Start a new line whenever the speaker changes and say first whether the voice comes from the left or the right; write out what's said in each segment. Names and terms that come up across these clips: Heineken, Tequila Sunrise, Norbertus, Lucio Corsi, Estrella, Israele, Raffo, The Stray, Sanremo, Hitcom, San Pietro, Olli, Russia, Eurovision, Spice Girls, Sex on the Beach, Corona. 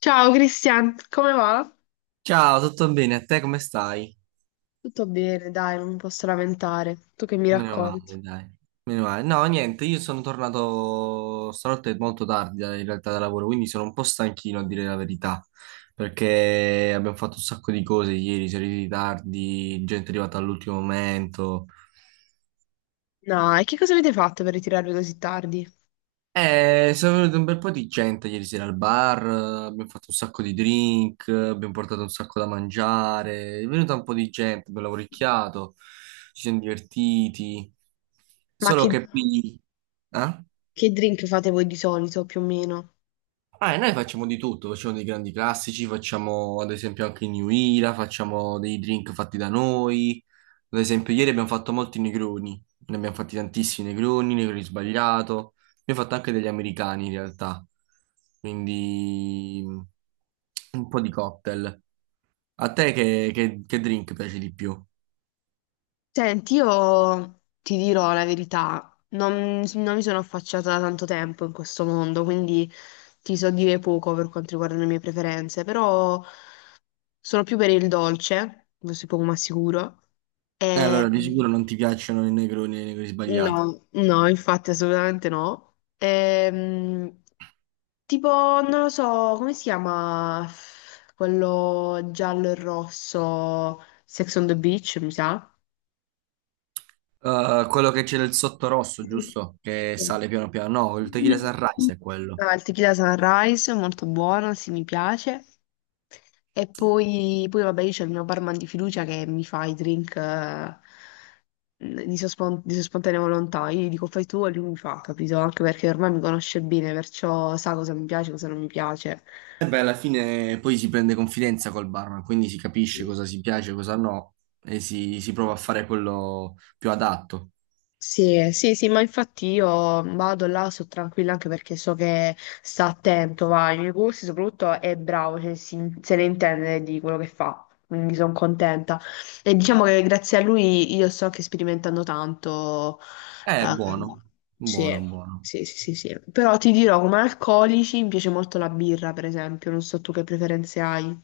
left: Ciao Cristian, come va?
right: Ciao, tutto bene? A te come stai?
left: Tutto bene, dai, non mi posso lamentare. Tu che mi
right: Meno
left: racconti?
right: male, dai. Meno male. No, niente, io sono tornato stanotte molto tardi in realtà da lavoro, quindi sono un po' stanchino a dire la verità, perché abbiamo fatto un sacco di cose ieri, siamo arrivati tardi, gente è arrivata all'ultimo momento.
left: No, e che cosa avete fatto per ritirarvi così tardi?
right: Sono venuto un bel po' di gente ieri sera al bar, abbiamo fatto un sacco di drink, abbiamo portato un sacco da mangiare, è venuta un po' di gente, abbiamo lavoricchiato, ci siamo divertiti,
left: Ma
right: solo che qui... Eh?
left: che drink fate voi di solito, più o meno?
right: Ah, e noi facciamo di tutto, facciamo dei grandi classici, facciamo ad esempio anche il New Era, facciamo dei drink fatti da noi. Ad esempio, ieri abbiamo fatto molti negroni, ne abbiamo fatti tantissimi negroni, negroni sbagliato, abbiamo fatto anche degli americani in realtà, quindi un po' di cocktail. A te che, che drink piace di più?
left: Senti, io ti dirò la verità, non mi sono affacciata da tanto tempo in questo mondo, quindi ti so dire poco per quanto riguarda le mie preferenze, però sono più per il dolce, questo è poco ma sicuro. E,
right: Allora di sicuro non ti piacciono i negroni e i negroni sbagliato.
left: no, no, infatti assolutamente no. Tipo, non lo so, come si chiama quello giallo e rosso, Sex on the Beach, mi sa?
right: Quello che c'è del sotto rosso,
left: Sì.
right: giusto? Che sale piano piano, no, il tequila
left: Mm.
right: sunrise è quello.
left: Ah, il tequila Sunrise è molto buono, sì, mi piace. E poi, poi vabbè, io c'ho il mio barman di fiducia che mi fa i drink di sua, di sua spontanea volontà. Io gli dico fai tu e lui mi fa, capito? Anche perché ormai mi conosce bene, perciò sa cosa mi piace e cosa non mi piace.
right: E beh, alla fine poi si prende confidenza col barman, quindi si capisce
left: Sì.
right: cosa si piace, cosa no, e si prova a fare quello più adatto.
left: Sì, sì, sì, ma infatti io vado là, sono tranquilla anche perché so che sta attento, va, ai miei corsi, soprattutto è bravo, cioè, se ne intende di quello che fa, quindi sono contenta. E diciamo che grazie a lui io sto anche sperimentando tanto.
right: È
left: ehm,
right: buono, buono,
left: sì,
right: buono.
left: sì, sì, sì, sì. Però ti dirò, come alcolici mi piace molto la birra, per esempio, non so tu che preferenze hai.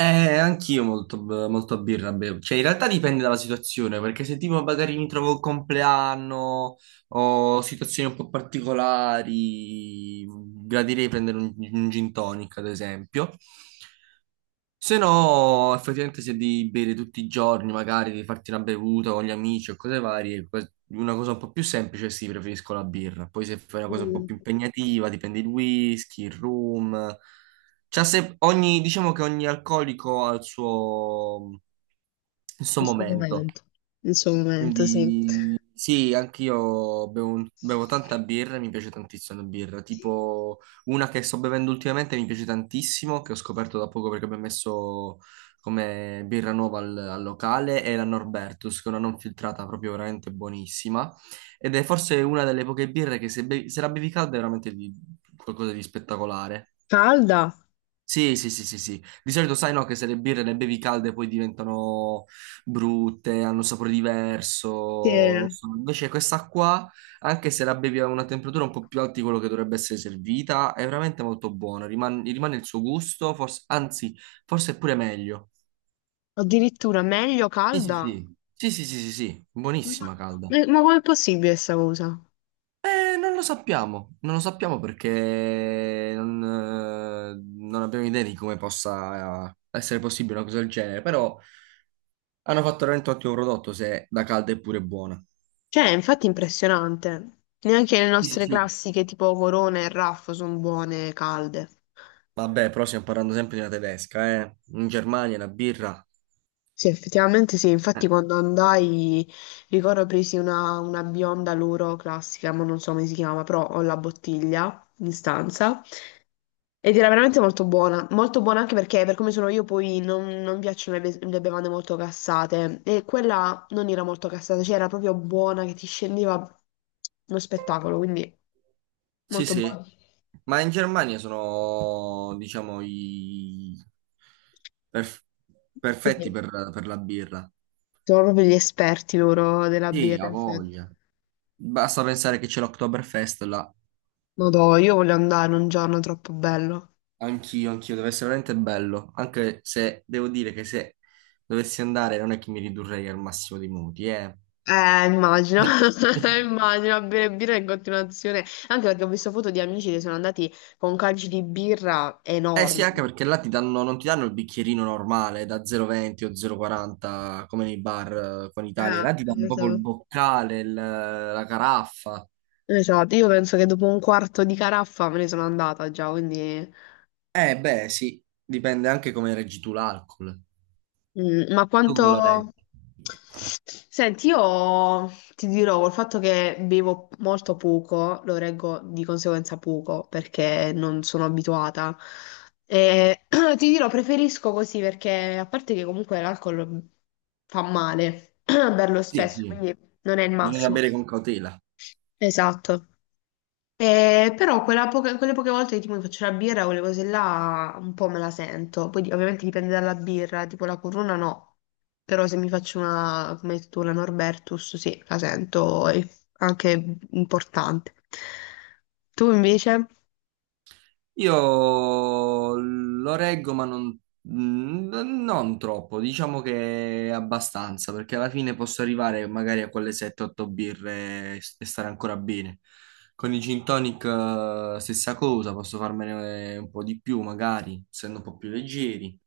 right: Eh, anch'io molto, molto birra bevo. Cioè, in realtà dipende dalla situazione, perché se tipo magari mi trovo il compleanno o situazioni un po' particolari, gradirei prendere un gin tonic, ad esempio. Se no, effettivamente se devi bere tutti i giorni, magari devi farti una bevuta con gli amici o cose varie, una cosa un po' più semplice, sì, preferisco la birra. Poi se fai una cosa un po'
left: Mm,
right: più impegnativa, ti prendi il whisky, il rum. C'ha se- ogni- Diciamo che ogni alcolico ha il suo
left: il suo
right: momento.
left: momento, il suo momento, sì.
right: Quindi sì, anch'io bevo tanta birra e mi piace tantissimo la birra. Tipo una che sto bevendo ultimamente mi piace tantissimo, che ho scoperto da poco perché abbiamo messo come birra nuova al locale, è la Norbertus, che è una non filtrata proprio veramente buonissima. Ed è forse una delle poche birre che se, se la bevi calda è veramente qualcosa di spettacolare.
left: Calda?
right: Sì, sì, sì, sì, sì. Di solito sai no che se le birre le bevi calde poi diventano brutte, hanno un sapore
left: Sì.
right: diverso, non so. Invece questa qua, anche se la bevi a una temperatura un po' più alta di quello che dovrebbe essere servita, è veramente molto buona, rimane il suo gusto, forse- anzi, forse è pure meglio.
left: Addirittura meglio
right: Sì, sì,
left: calda?
right: sì. Sì, sì, sì, sì, sì,
left: Ma,
right: buonissima calda.
left: ma com'è possibile questa cosa?
right: Non lo sappiamo perché non, non abbiamo idea di come possa essere possibile una cosa del genere, però... Hanno fatto veramente un ottimo prodotto se da calda è pure buona.
left: Cioè, infatti è infatti impressionante. Neanche le
right: Sì, sì,
left: nostre
right: sì.
left: classiche tipo Corona e Raffo sono buone calde.
right: Vabbè, però stiamo parlando sempre di una tedesca, eh. In Germania la birra.
left: Sì, effettivamente sì. Infatti
right: Eh.
left: quando andai, ricordo presi una bionda loro classica, ma non so come si chiama, però ho la bottiglia in stanza. Ed era veramente molto buona, molto buona, anche perché per come sono io poi non, non mi piacciono le, le bevande molto cassate e quella non era molto cassata, cioè era proprio buona che ti scendeva uno spettacolo, quindi
right: Sì,
left: molto
right: sì.
left: buona.
right: Ma in Germania sono, diciamo, i perf- perfetti
left: Quindi
right: per la birra.
left: sono proprio gli esperti loro della
right: Sì,
left: birra,
right: ha
left: infatti.
right: voglia. Basta pensare che c'è l'Oktoberfest là.
left: Madò, io voglio andare un giorno, troppo bello.
right: Anch'io, anch'io, deve essere veramente bello. Anche se devo dire che se dovessi andare non è che mi ridurrei al massimo dei modi, eh.
left: Immagino, immagino a bere birra in continuazione, anche perché ho visto foto di amici che sono andati con calci di birra
right: Eh sì, anche
left: enormi.
right: perché là ti danno, non ti danno il bicchierino normale da 0,20 o 0,40 come nei bar qua in Italia,
left: Eh,
right: là ti danno proprio il boccale, la caraffa.
left: Esatto, io penso che dopo un quarto di caraffa me ne sono andata già, quindi...
right: Eh beh sì, dipende anche come reggi tu l'alcol.
left: Mm, ma
right: Tu come lo
left: quanto...
right: reggi?
left: Senti, io ti dirò, col fatto che bevo molto poco, lo reggo di conseguenza poco, perché non sono abituata. E ti dirò, preferisco così, perché a parte che comunque l'alcol fa male, berlo
right: Sì,
left: spesso,
right: sì,
left: quindi non è il
right: bisogna
left: massimo.
right: bere con cautela.
left: Esatto. Però quelle poche volte che tipo mi faccio la birra, quelle cose là un po' me la sento. Poi ovviamente dipende dalla birra, tipo la Corona no. Però se mi faccio una, come hai detto tu, la Norbertus, sì, la sento, è anche importante. Tu invece?
right: Io lo reggo, ma n- non troppo, diciamo che abbastanza, perché alla fine posso arrivare magari a quelle 7-8 birre e stare ancora bene. Con i gin tonic, stessa cosa, posso farmene un po' di più, magari, essendo un po' più leggeri.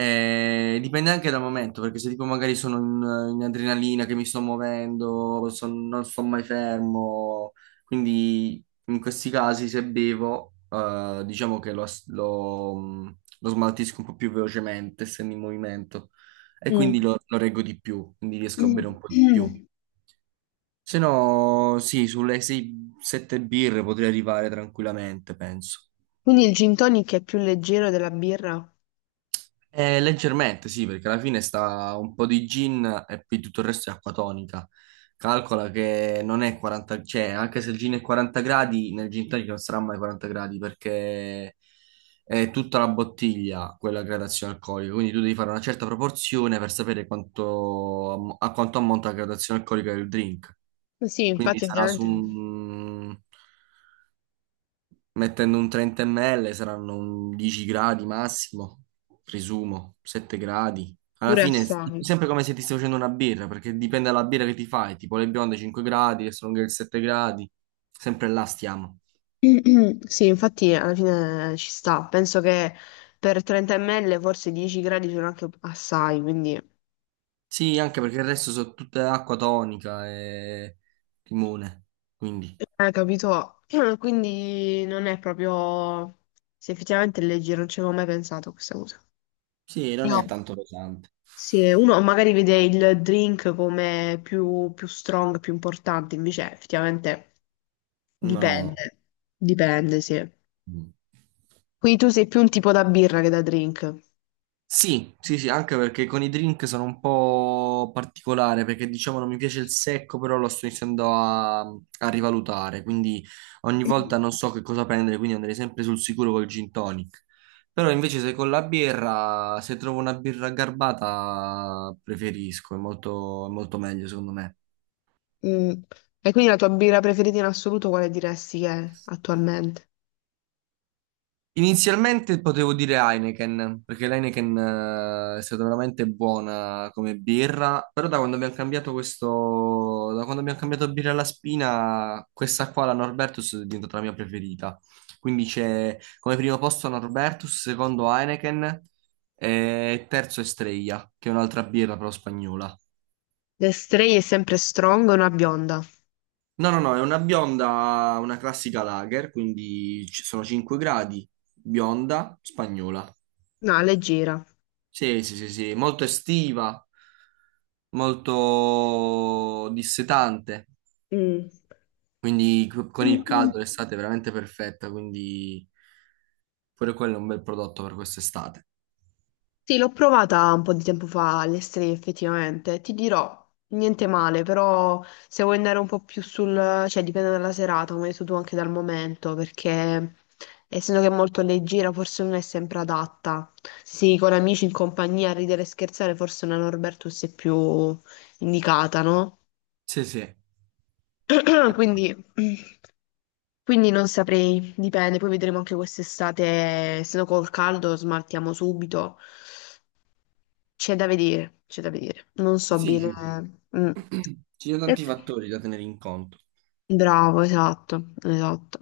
right: Dipende anche dal momento, perché se tipo magari sono in adrenalina, che mi sto muovendo, non sto mai fermo, quindi in questi casi se bevo, diciamo che lo smaltisco un po' più velocemente, essendo in movimento, e quindi
left: Mm.
right: lo reggo di più, quindi riesco a bere un po' di più. Se no, sì, sulle 6-7 birre potrei arrivare tranquillamente, penso.
left: Quindi il gin tonic è più leggero della birra?
right: Leggermente, sì, perché alla fine sta un po' di gin e poi tutto il resto è acqua tonica. Calcola che non è 40, cioè anche se il gin è 40 gradi, nel gin tonic non sarà mai 40 gradi perché è tutta la bottiglia quella gradazione alcolica, quindi tu devi fare una certa proporzione per sapere quanto, a quanto ammonta la gradazione alcolica del drink.
left: Eh, sì,
right: Quindi
left: infatti
right: sarà su
left: ovviamente
right: un Mettendo un 30 ml saranno un 10 gradi massimo, presumo, 7 gradi. Alla
left: pure
right: fine è
left: assai.
right: sempre come se ti stai facendo una birra, perché dipende dalla birra che ti fai, tipo le bionde 5 gradi, le stronger 7 gradi, sempre là stiamo.
left: Sì, infatti alla fine ci sta. Penso che per 30 ml forse 10 gradi sono anche assai, quindi
right: Sì, anche perché il resto sono tutte acqua tonica e limone, quindi
left: capito? Quindi non è proprio... Se effettivamente è leggero, non ci avevo mai pensato a questa cosa.
right: sì, non
left: Io-
right: è tanto pesante.
left: sì, uno magari vede il drink come più, più strong, più importante, invece effettivamente
right: No.
left: dipende. Dipende, sì.
right: Mm.
left: Quindi tu sei più un tipo da birra che da drink.
right: Sì, sì, sì, anche perché con i drink sono un po' particolare, perché diciamo non mi piace il secco, però lo sto iniziando a rivalutare, quindi ogni volta non so che cosa prendere, quindi andrei sempre sul sicuro col gin tonic. Però invece se con la birra, se trovo una birra garbata, preferisco, è molto meglio secondo me.
left: Mm. E quindi la tua birra preferita in assoluto quale diresti che è attualmente?
right: Inizialmente potevo dire Heineken, perché l'Heineken è stata veramente buona come birra, però da quando abbiamo cambiato questo, da quando abbiamo cambiato birra alla spina, questa qua, la Norbertus, è diventata la mia preferita. Quindi c'è come primo posto Norbertus, secondo Heineken e terzo Estrella, che è un'altra birra però spagnola.
left: The Stray è sempre strong, una bionda.
right: No, no, no, è una bionda, una classica lager, quindi ci sono 5 gradi, bionda, spagnola.
left: No, leggera.
right: Sì, sì, sì, sì, molto estiva, molto dissetante,
left: Mm.
right: quindi con
left: Mm,
right: il
left: mm.
right: caldo l'estate è veramente perfetta, quindi pure quello è un bel prodotto per quest'estate.
left: Sì, l'ho provata un po' di tempo fa alle Stray effettivamente. Ti dirò, niente male, però se vuoi andare un po' più sul... cioè dipende dalla serata, come hai detto tu anche dal momento, perché essendo che è molto leggera forse non è sempre adatta. Sì, con amici in compagnia a ridere e scherzare forse una Norbertus è più indicata, no?
right: Sì, sì. Esatto.
left: Quindi, quindi non saprei, dipende, poi vedremo anche quest'estate, se no col caldo smaltiamo subito. C'è da vedere, c'è da vedere. Non so
right: Sì,
left: bene.
right: sì, sì.
left: Mm.
right: Ci sono
left: E-
right: tanti fattori da tenere in conto.
left: bravo, esatto, esatto.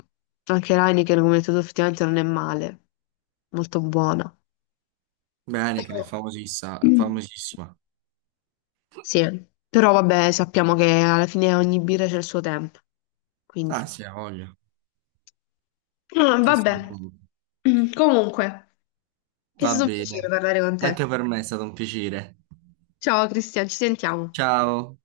left: Anche l'Heineken, come hai detto tu, effettivamente non è male, molto buona.
right: Bene, che ne è
left: Però-
right: famosissima,
left: mm.
right: famosissima.
left: Sì, però vabbè, sappiamo che alla fine ogni birra c'è il suo tempo, quindi.
right: Ah, sì, ha voglia.
left: Ah, vabbè,
right: Assolutamente.
left: comunque. È
right: Va
left: stato un piacere
right: bene.
left: parlare con
right: Anche
left: te.
right: per me è stato un piacere.
left: Ciao Cristian, ci sentiamo.
right: Ciao.